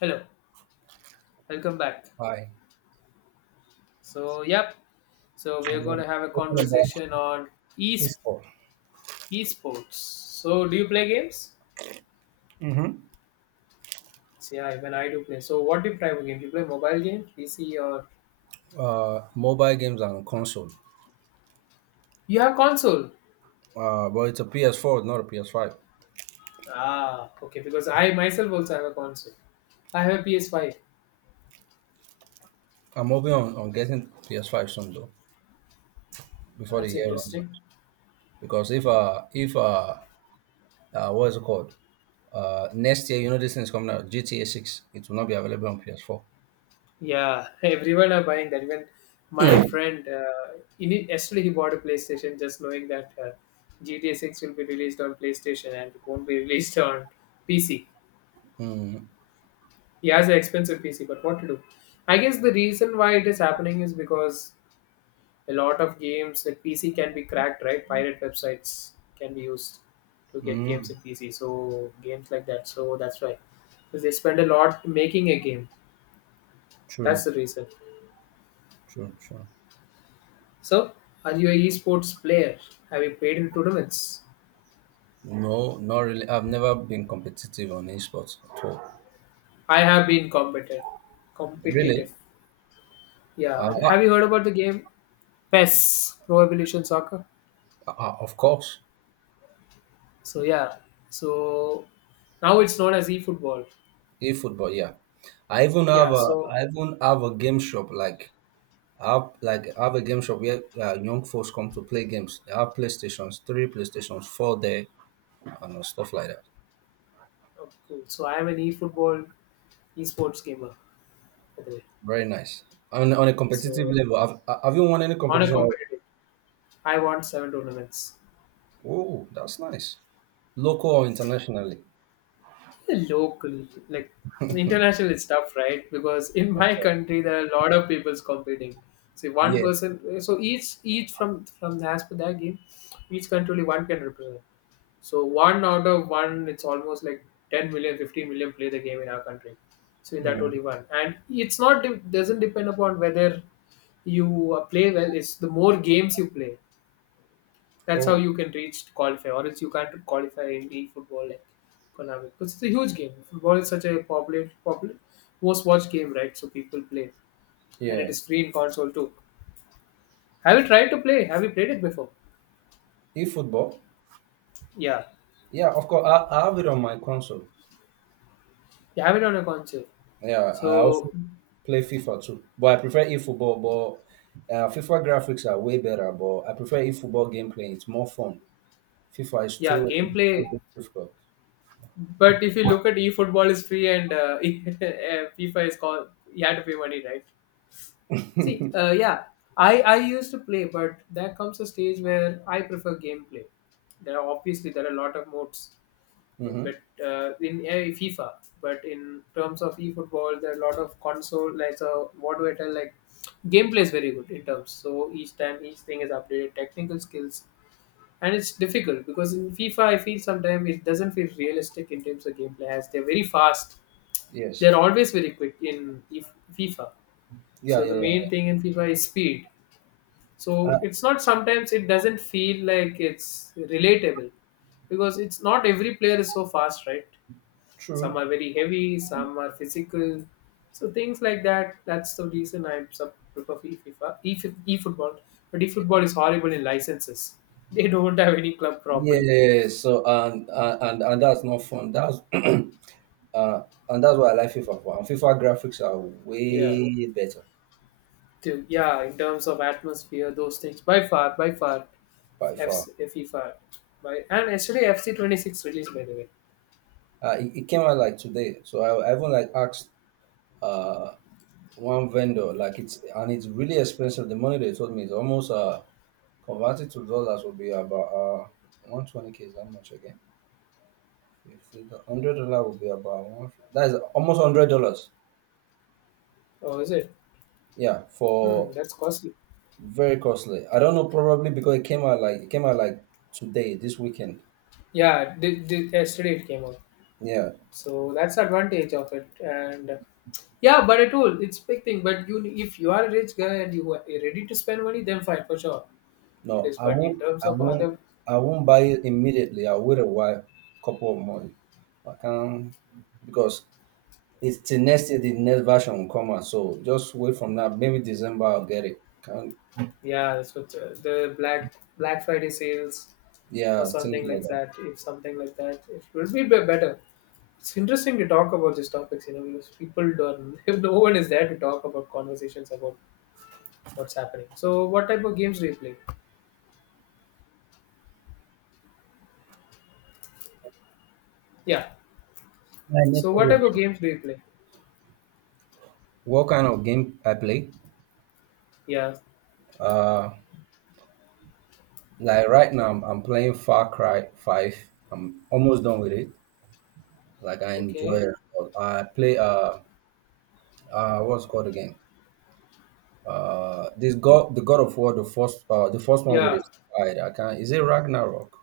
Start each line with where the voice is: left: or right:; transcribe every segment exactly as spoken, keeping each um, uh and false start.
left: Hello, welcome back.
right: Hi.
left: So, yep. So we
right: So
left: are going to have a
right: we're talking about
left: conversation on e
right: esports,
left: esports. So, do you play games? So, yeah, even I do play. So, what do you play of game? Do you play mobile game, P C, or
right: uh, mobile games and console.
left: you have console?
right: Uh, but it's a P S four, not a P S five.
left: Ah, okay. Because I myself also have a console. I have a P S five.
right: I'm hoping on, on getting P S five soon though, before the
left: That's
right: year runs out.
left: interesting.
right: Because if uh if uh, uh what is it called? Uh, next year, you know this thing is coming out, G T A six. It will not be available on P S four.
left: Yeah, everyone are buying that. Even my friend, uh, in yesterday he bought a PlayStation just knowing that uh, G T A six will be released on PlayStation and it won't be released on P C.
right: Mm,
left: He has an expensive P C, but what to do? I guess the reason why it is happening is because a lot of games that P C can be cracked, right? Pirate websites can be used to get games
right: mm,
left: in P C. So games like that. So that's why. Because they spend a lot making a game. That's
right: true,
left: the reason.
right: true, true.
left: So are you a esports player? Have you played in tournaments?
right: No, not really. I've never been competitive on esports at all.
left: I have been competitive.
right: Really?
left: Competitive. Yeah.
right: Uh,
left: Have you heard about the game pez Pro Evolution Soccer?
right: uh, uh, of course.
left: So yeah, so now it's known as eFootball.
right: E-football, yeah. I even have
left: Yeah,
right: a
left: so
right: I even have a game shop like I have like I have a game shop where uh, young folks come to play games. They have PlayStations three, PlayStations four there, and uh, stuff like that.
left: oh, cool. So I am an eFootball esports gamer, by the way.
right: Very nice. On on a competitive
left: So
right: level, have have you won any
left: on a
right: competition?
left: competitive, I won seven tournaments.
right: Oh, that's nice. Local or internationally?
left: Local, like international is tough, right? Because in my country there are a lot of people's competing. So one
right: Yes.
left: person, so each each from from the as per that game, each country only one can represent. So one out of one, it's almost like ten million, fifteen million play the game in our country. So in that only
right: Mm.
left: one, and it's not it doesn't depend upon whether you uh, play well. It's the more games you play. That's how
right: Oh,
left: you can reach to qualify, or else you can't qualify in the football like Konami because it's a huge game. Football is such a popular, popular, most watched game, right? So people play, and it
right: yeah.
left: is free in console too. Have you tried to play? Have you played it before?
right: E-football.
left: Yeah,
right: Yeah, of course. I, I have it on my console.
left: you have it on a console.
right: Yeah, I also
left: So
right: play FIFA too, but I prefer eFootball. But uh, FIFA graphics are way better, but I prefer eFootball gameplay. It's more fun. FIFA is
left: yeah,
right: too It's
left: gameplay.
right: too difficult.
left: But if you look at eFootball is free and uh, eh, FIFA is called, you had to pay money, right? See, uh, yeah, I I used to play, but there comes a stage where I prefer gameplay. There are obviously there are a lot of modes,
right: Mm-hmm.
left: but uh, in uh, FIFA, but in terms of e-football, there are a lot of console. Like, so what do I tell? Like, gameplay is very good in terms. So each time each thing is updated, technical skills, and it's difficult because in FIFA I feel sometimes it doesn't feel realistic in terms of gameplay as they're very fast.
right: Yes.
left: They're always very quick in if- FIFA. So
right: Yeah,
left: the
right: yeah,
left: main
right: yeah.
left: thing in FIFA is speed, so
right: Uh,
left: it's not sometimes it doesn't feel like it's relatable because it's not every player is so fast, right? Some
right: True.
left: are very heavy, some are physical, so things like that, that's the reason i sub- prefer E FIFA, e e-football, but e-football is horrible in licenses. They don't have any club properly.
right: Yeah. So and and and and that's not fun. That's uh, and that's why I like FIFA for. And FIFA graphics are
left: Yeah,
right: way better
left: to, yeah, in terms of atmosphere those things, by far, by far
right: by far.
left: F C, FIFA by and actually F C twenty-six released, by the way.
right: Uh, it, it came out like today, so I, I even like asked uh one vendor, like it's, and it's really expensive. The money they told me is almost, uh converted to dollars, would be about uh one twenty k is how much again. fifty, one hundred dollar would be about one, that is almost one hundred dollars,
left: Oh, is it?
right: yeah,
left: Hmm,
right: for.
left: that's costly.
right: Very costly. I don't know, probably because it came out like it came out like today, this weekend,
left: Yeah, did, did, yesterday it came out.
right: yeah.
left: So that's the advantage of it. And yeah, but at all, it's big thing. But you, if you are a rich guy and you are ready to spend money, then fine, for sure, it
right: No,
left: is.
right: i
left: But in
right: won't
left: terms
right: i
left: of
right: won't
left: other,
right: i won't buy it immediately. I'll wait a while, couple of months. I can't, because it's the next year, the next version will come out. So just wait from now. Maybe December I'll get it. Can
left: yeah, so the the black Black Friday sales or
right: Yeah, things
left: something
right: like
left: like
right: that.
left: that. If something like that, it will be be- better. It's interesting to talk about these topics, you know, because people don't. If no one is there to talk about conversations about what's happening. So, what type of games do you play? Yeah.
right: My
left: So,
right: initial
left: what type of
right: version.
left: games do you play?
right: What kind of game I play?
left: Yeah.
right: Uh, like right now I'm, I'm playing Far Cry Five. I'm almost done with it. Like I enjoy
left: Okay.
right: it a lot. I play uh uh what's it called again? Uh, this God The God of War, the first, uh the first one with
left: Yeah.
right: his side. I can't. Is it Ragnarok?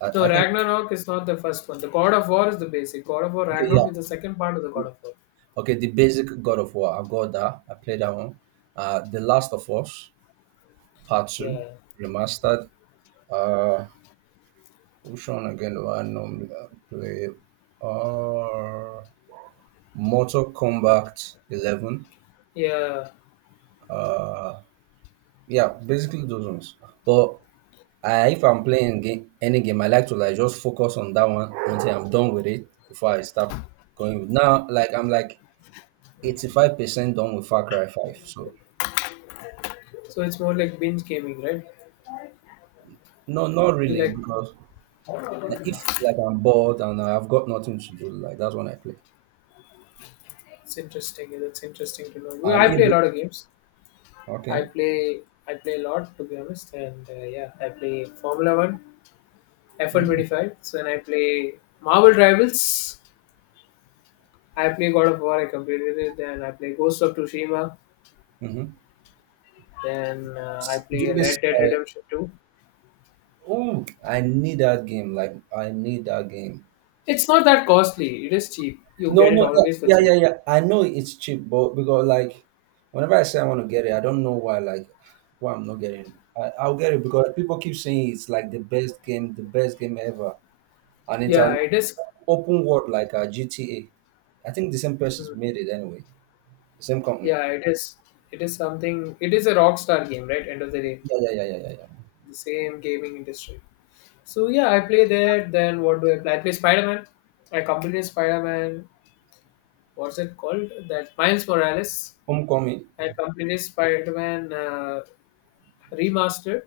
right: I,
left: No,
right: I think.
left: Ragnarok is not the first one. The God of War is the basic. God of War
right: Okay,
left: Ragnarok
right: yeah.
left: is the second part of the God of War.
right: Okay, the basic God of War. I've got that. I played that one. Uh, The Last of Us Part Two
left: Yeah.
right: Remastered. Uh, which one again do I normally uh, play? Uh, Mortal Kombat eleven.
left: Yeah.
right: Uh, yeah, basically those ones. But I, if I'm playing game, any game, I like to like just focus on that one until I'm done with it before I start going. Now, like I'm like eighty-five percent done with Far Cry five. So
left: So it's more like binge gaming, right?
right: No, not
left: You
right: really,
left: like,
right: because uh, if like I'm bored and I've got nothing to do, like that's when I play.
left: it's interesting. Yeah, that's interesting to know. Well,
right: And
left: I play a
right: if
left: lot of games. I
right: Okay,
left: play I play a lot, to be honest, and uh, yeah, I play Formula One, F1 one
right: mm-hmm.
left: twenty five. So then I play Marvel Rivals. I play God of War. I completed it. Then I play Ghost of Tsushima. Then uh, I
right: Do
left: play
right: you miss?
left: Red Dead
right: Uh,
left: Redemption two.
right: oh, I need that game. Like I need that game.
left: It's not that costly. It is cheap. You
right: No,
left: get it
right: no,
left: always for
right: yeah, yeah,
left: cheap.
right: yeah, yeah. I know it's cheap, but because like whenever I say I want to get it, I don't know why. Like why I'm not getting it. I, I'll get it because people keep saying it's like the best game, the best game ever, and it's
left: Yeah,
right: an
left: it is.
right: open world like a G T A. I think the same person's
left: Mm.
right: made it anyway. Same company.
left: Yeah, it is. It is something. It is a rock star game, right? End of the day,
right: Yeah, yeah, yeah, yeah, yeah, yeah.
left: the same gaming industry. So yeah, I play that. Then what do I play? I play Spider Man. I completed Spider Man. What's it called? That Miles Morales.
right: Homecoming.
left: I completed Spider Man uh, remastered.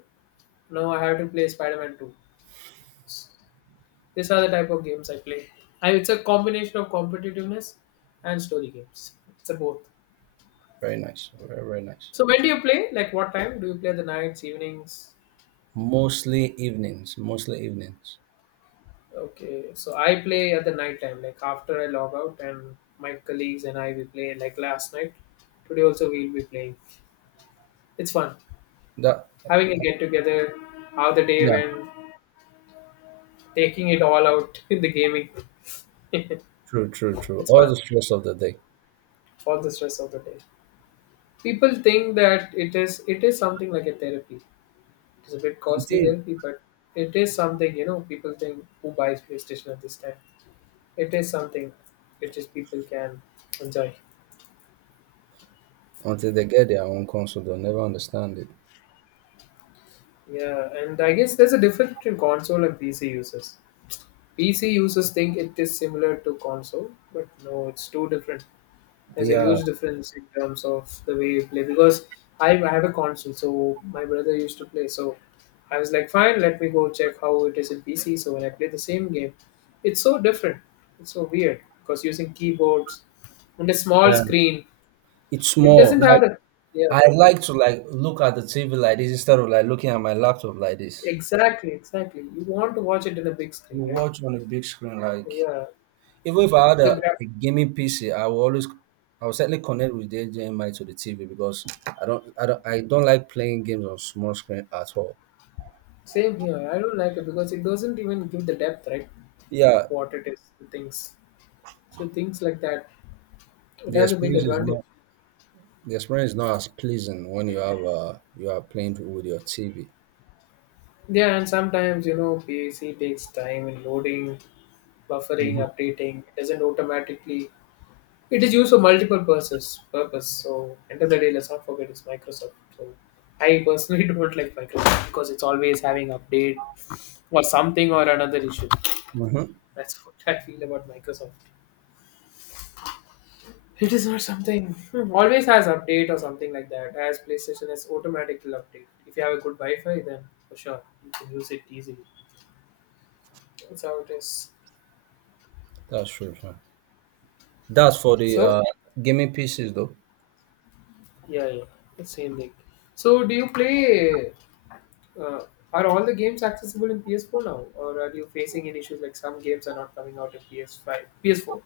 left: Now I have to play Spider Man Two. These are the type of games I play. I, it's a combination of competitiveness and story games. It's a both.
right: Very nice. Very, very nice.
left: So when do you play? Like what time? Do you play the nights, evenings?
right: Mostly evenings. Mostly evenings.
left: Okay. So I play at the night time, like after I log out and my colleagues and I we play, like last night. Today also we'll be playing. It's fun.
right: That
left: Having a get together, how the day
right: Yeah,
left: went, taking it all out in the gaming.
right: true, true, true.
left: It's
right: All
left: fun.
right: the stress of the day.
left: All the stress of the day. People think that it is it is something like a therapy. It's a bit
right: It
left: costly
right: is.
left: therapy, but it is something, you know, people think who buys PlayStation at this time. It is something which is people can enjoy.
right: Until they get their own console, they'll never understand it.
left: Yeah, and I guess there's a difference between console and P C users. P C users think it is similar to console, but no, it's too different. There's a
right: Yeah,
left: huge difference in terms of the way you play because I, I have a console, so my brother used to play. So I was like, fine, let me go check how it is in P C. So when I play the same game, it's so different. It's so weird because using keyboards and a small
right: yeah.
left: screen,
right: It's
left: it
right: small.
left: doesn't have
right: Like
left: the, yeah.
right: I like to like look at the T V like this instead of like looking at my laptop like this.
left: Exactly, exactly. You want to watch it in a big screen,
right: You
left: right?
right: watch on a big screen, like,
left: Yeah.
right: even if I had
left: The
right: a,
left: gra-
right: a gaming P C, I will always, I will certainly connect with the H D M I to the T V because I don't I don't I don't like playing games on small screen at all.
left: Same here. I don't like it because it doesn't even give the depth, right, of
right: Yeah,
left: what it is, the things. So things like that, it
right: the
left: has a big
right: experience is
left: advantage.
right: not the experience is not as pleasing when you have uh you are playing with your T V.
left: Yeah, and sometimes you know P A C takes time in loading, buffering,
right: Hmm,
left: updating. It doesn't automatically. It is used for multiple purposes. Purpose. So end of the day, let's not forget it's Microsoft. So I personally don't like Microsoft because it's always having update or something or another issue.
right: hmm.
left: That's what I feel about Microsoft. It is not something always has update or something like that. As PlayStation is automatically update. If you have a good Wi-Fi, then for sure you can use it easily. That's how it is.
right: That's true, sir. That's for the
left: So
right: uh gaming P Cs though.
left: yeah, yeah, the same thing. So do you play? Uh, are all the games accessible in P S four now, or are you facing any issues like some games are not coming out in P S five, P S four?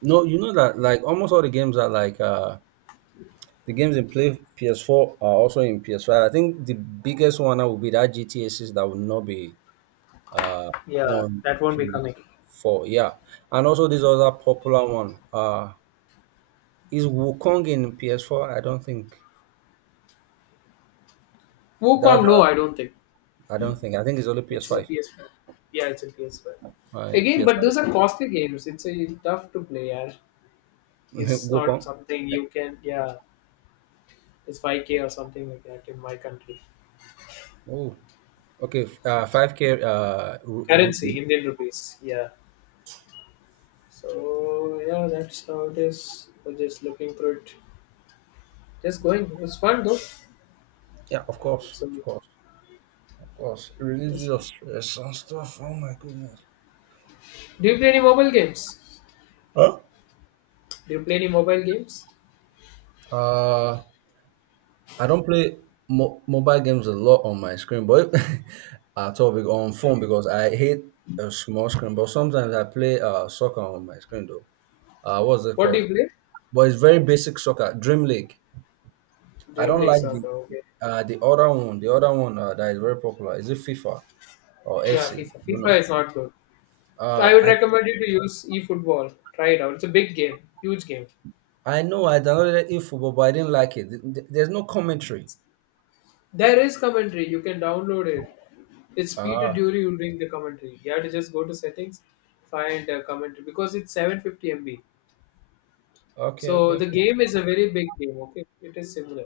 right: No, you know that like almost all the games are like, uh the games in play P S four are also in P S five. I think the biggest one that would be that G T A six, that will not be, uh,
left: Yeah,
right: on
left: that won't be coming.
right: P S four. Yeah, and also this other popular one, uh, is Wukong in P S four. I don't think that.
left: Wukong, no,
right: Uh,
left: I don't think.
right: I don't think. I think it's only
left: It's a
right: P S five.
left: P S five. Yeah, it's a P S five.
right: Uh,
left: Again, but
right: P S five.
left: those are costly games. It's a tough to play. Yeah. It's not
right: Wukong.
left: something
right: Yeah.
left: you can. Yeah, it's five k
right: Yeah.
left: or something like that in my country.
right: Oh, okay. f- Uh, five k, uh, ru- rupee.
left: Currency, Indian rupees. Yeah. So yeah, that's how it is. We're just looking through it. Just going. It's fun though.
right: Yeah, of course,
left: So
right: of course, of course.
left: it's fun.
right: Religious stress and stuff. Oh my goodness.
left: Do you play any mobile games?
right: Huh?
left: Do you play any mobile games?
right: Uh, I don't play mo- mobile games a lot on my screen, but at all, be- on phone, because I hate a small screen. But sometimes I play uh soccer on my screen though. Uh, what's it
left: What do you
right: called?
left: play?
right: But it's very basic soccer, Dream League. I
left: Dream
right: don't
left: League
right: like the,
left: Soccer. Okay.
right: uh the other one. The other one, uh, that is very popular, is it FIFA or
left: Yeah,
right: F C?
left: FIFA.
right: I don't
left: FIFA
right: know.
left: is not good. So I
right: Uh,
left: would
right: I
left: recommend you to use eFootball. Try it out. It's a big game, huge game.
right: I know I downloaded eFootball, but I didn't like it. Th- th- There's no commentary.
left: There is commentary. You can download it. It's Peter
right: Ah,
left: Dury who'll bring the commentary. You have to just go to settings, find uh, commentary because it's seven hundred fifty M B.
right: okay,
left: So
right: okay.
left: the game is a very big game. Okay, it is similar.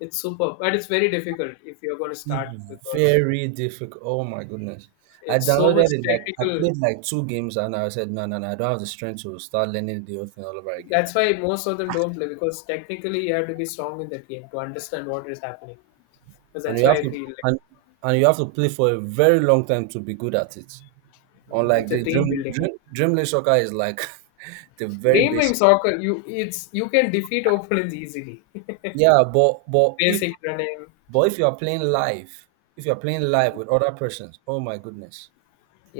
left: It's superb, but it's very difficult if you're going to start
right: It's
left: because
right: very difficult. Oh my goodness. I
left: it's so
right: downloaded
left: much
right: it, like I
left: technical.
right: played like two games, and I said no, no, no, I don't have the strength to start learning the whole thing all over again.
left: That's why most of them don't play because technically you have to be strong in that game to understand what is happening. Because
right: And
left: that's
right: you
left: why
right: have
left: I
right: to
left: feel like,
right: and, and you have to play for a very long time to be good at it.
left: mm,
right: Unlike
left: it's a
right: the
left: team
right: dream
left: building game.
right: dream dream League Soccer, is like, the very
left: Dream
right: basic.
left: soccer, you it's you can defeat opponents easily.
right: Yeah, but but if
left: Basic running,
right: but if you are playing live, if you are playing live with other persons, oh my goodness,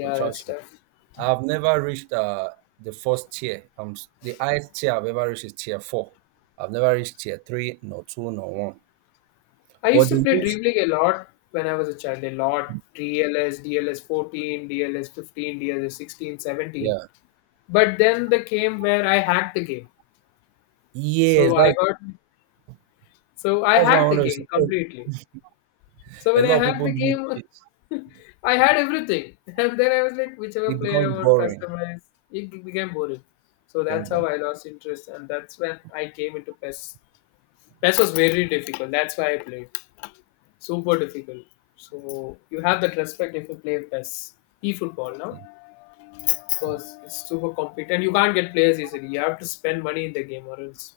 right: will
left: that's
right: trash you.
left: tough.
right: I've never reached, uh, the first tier. Um, the highest tier I've ever reached is tier four. I've never reached tier three, nor two, nor one.
left: I used
right: But
left: to
right: they
left: play
right: use,
left: Dream League a lot when I was a child, a lot. DLS, DLS fourteen, DLS fifteen, DLS sixteen, seventeen.
right: yeah,
left: But then the game where I hacked the game.
right: yes,
left: So I
right: that's
left: got so I
right: that's what I
left: hacked the
right: want to say.
left: game
right: Oh,
left: completely. So
right: a
left: when I
right: lot of
left: had the
right: people use
left: game,
right: it.
left: I had everything. And then I was like, whichever
right: It
left: player
right: becomes
left: I want,
right: boring.
left: customize. It became boring. So
right: Become
left: that's how
right: boring.
left: I lost interest, and that's when I came into P E S. P E S was very difficult. That's why I played. Super difficult. So you have that respect if you play P E S. E-football now, because it's super competitive, and you can't get players easily. You have to spend money in the game, or else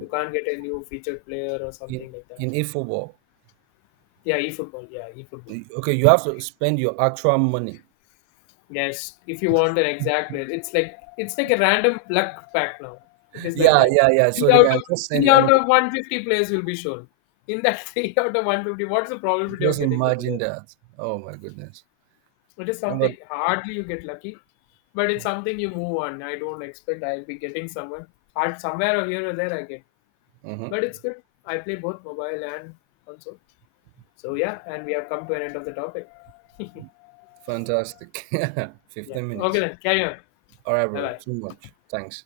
left: you can't get a new featured player or
right: In,
left: something like that.
right: in eFootball,
left: Yeah, e-football. Yeah, e-football.
right: y- okay, you have to spend your actual money.
left: Yes, if you want an exact name, it's like it's like a random luck pack now. It is like
right: Yeah,
left: that.
right: yeah, yeah.
left: Three
right: So they
left: out
right: can
left: of
right: just send
left: three
right: you
left: out
right: anybody.
left: of one fifty players will be shown. In that three out of one fifty, what's the probability of
right: Just
left: getting the
right: imagine
left: player?
right: that. Oh my goodness.
left: It is
right: Thank
left: something
right: God.
left: hardly you get lucky, but it's something you move on. I don't expect I'll be getting someone. Hard somewhere or here or there I get,
right: Hmm.
left: but it's good. I play both mobile and console. So yeah, and we have come to an end of the topic.
right: Fantastic.
left: Yeah.
right: fifteen
left: Okay
right: minutes.
left: then, carry on.
right: All right,
left: Bye
right: bro. Too
left: bye.
right: much. Thanks.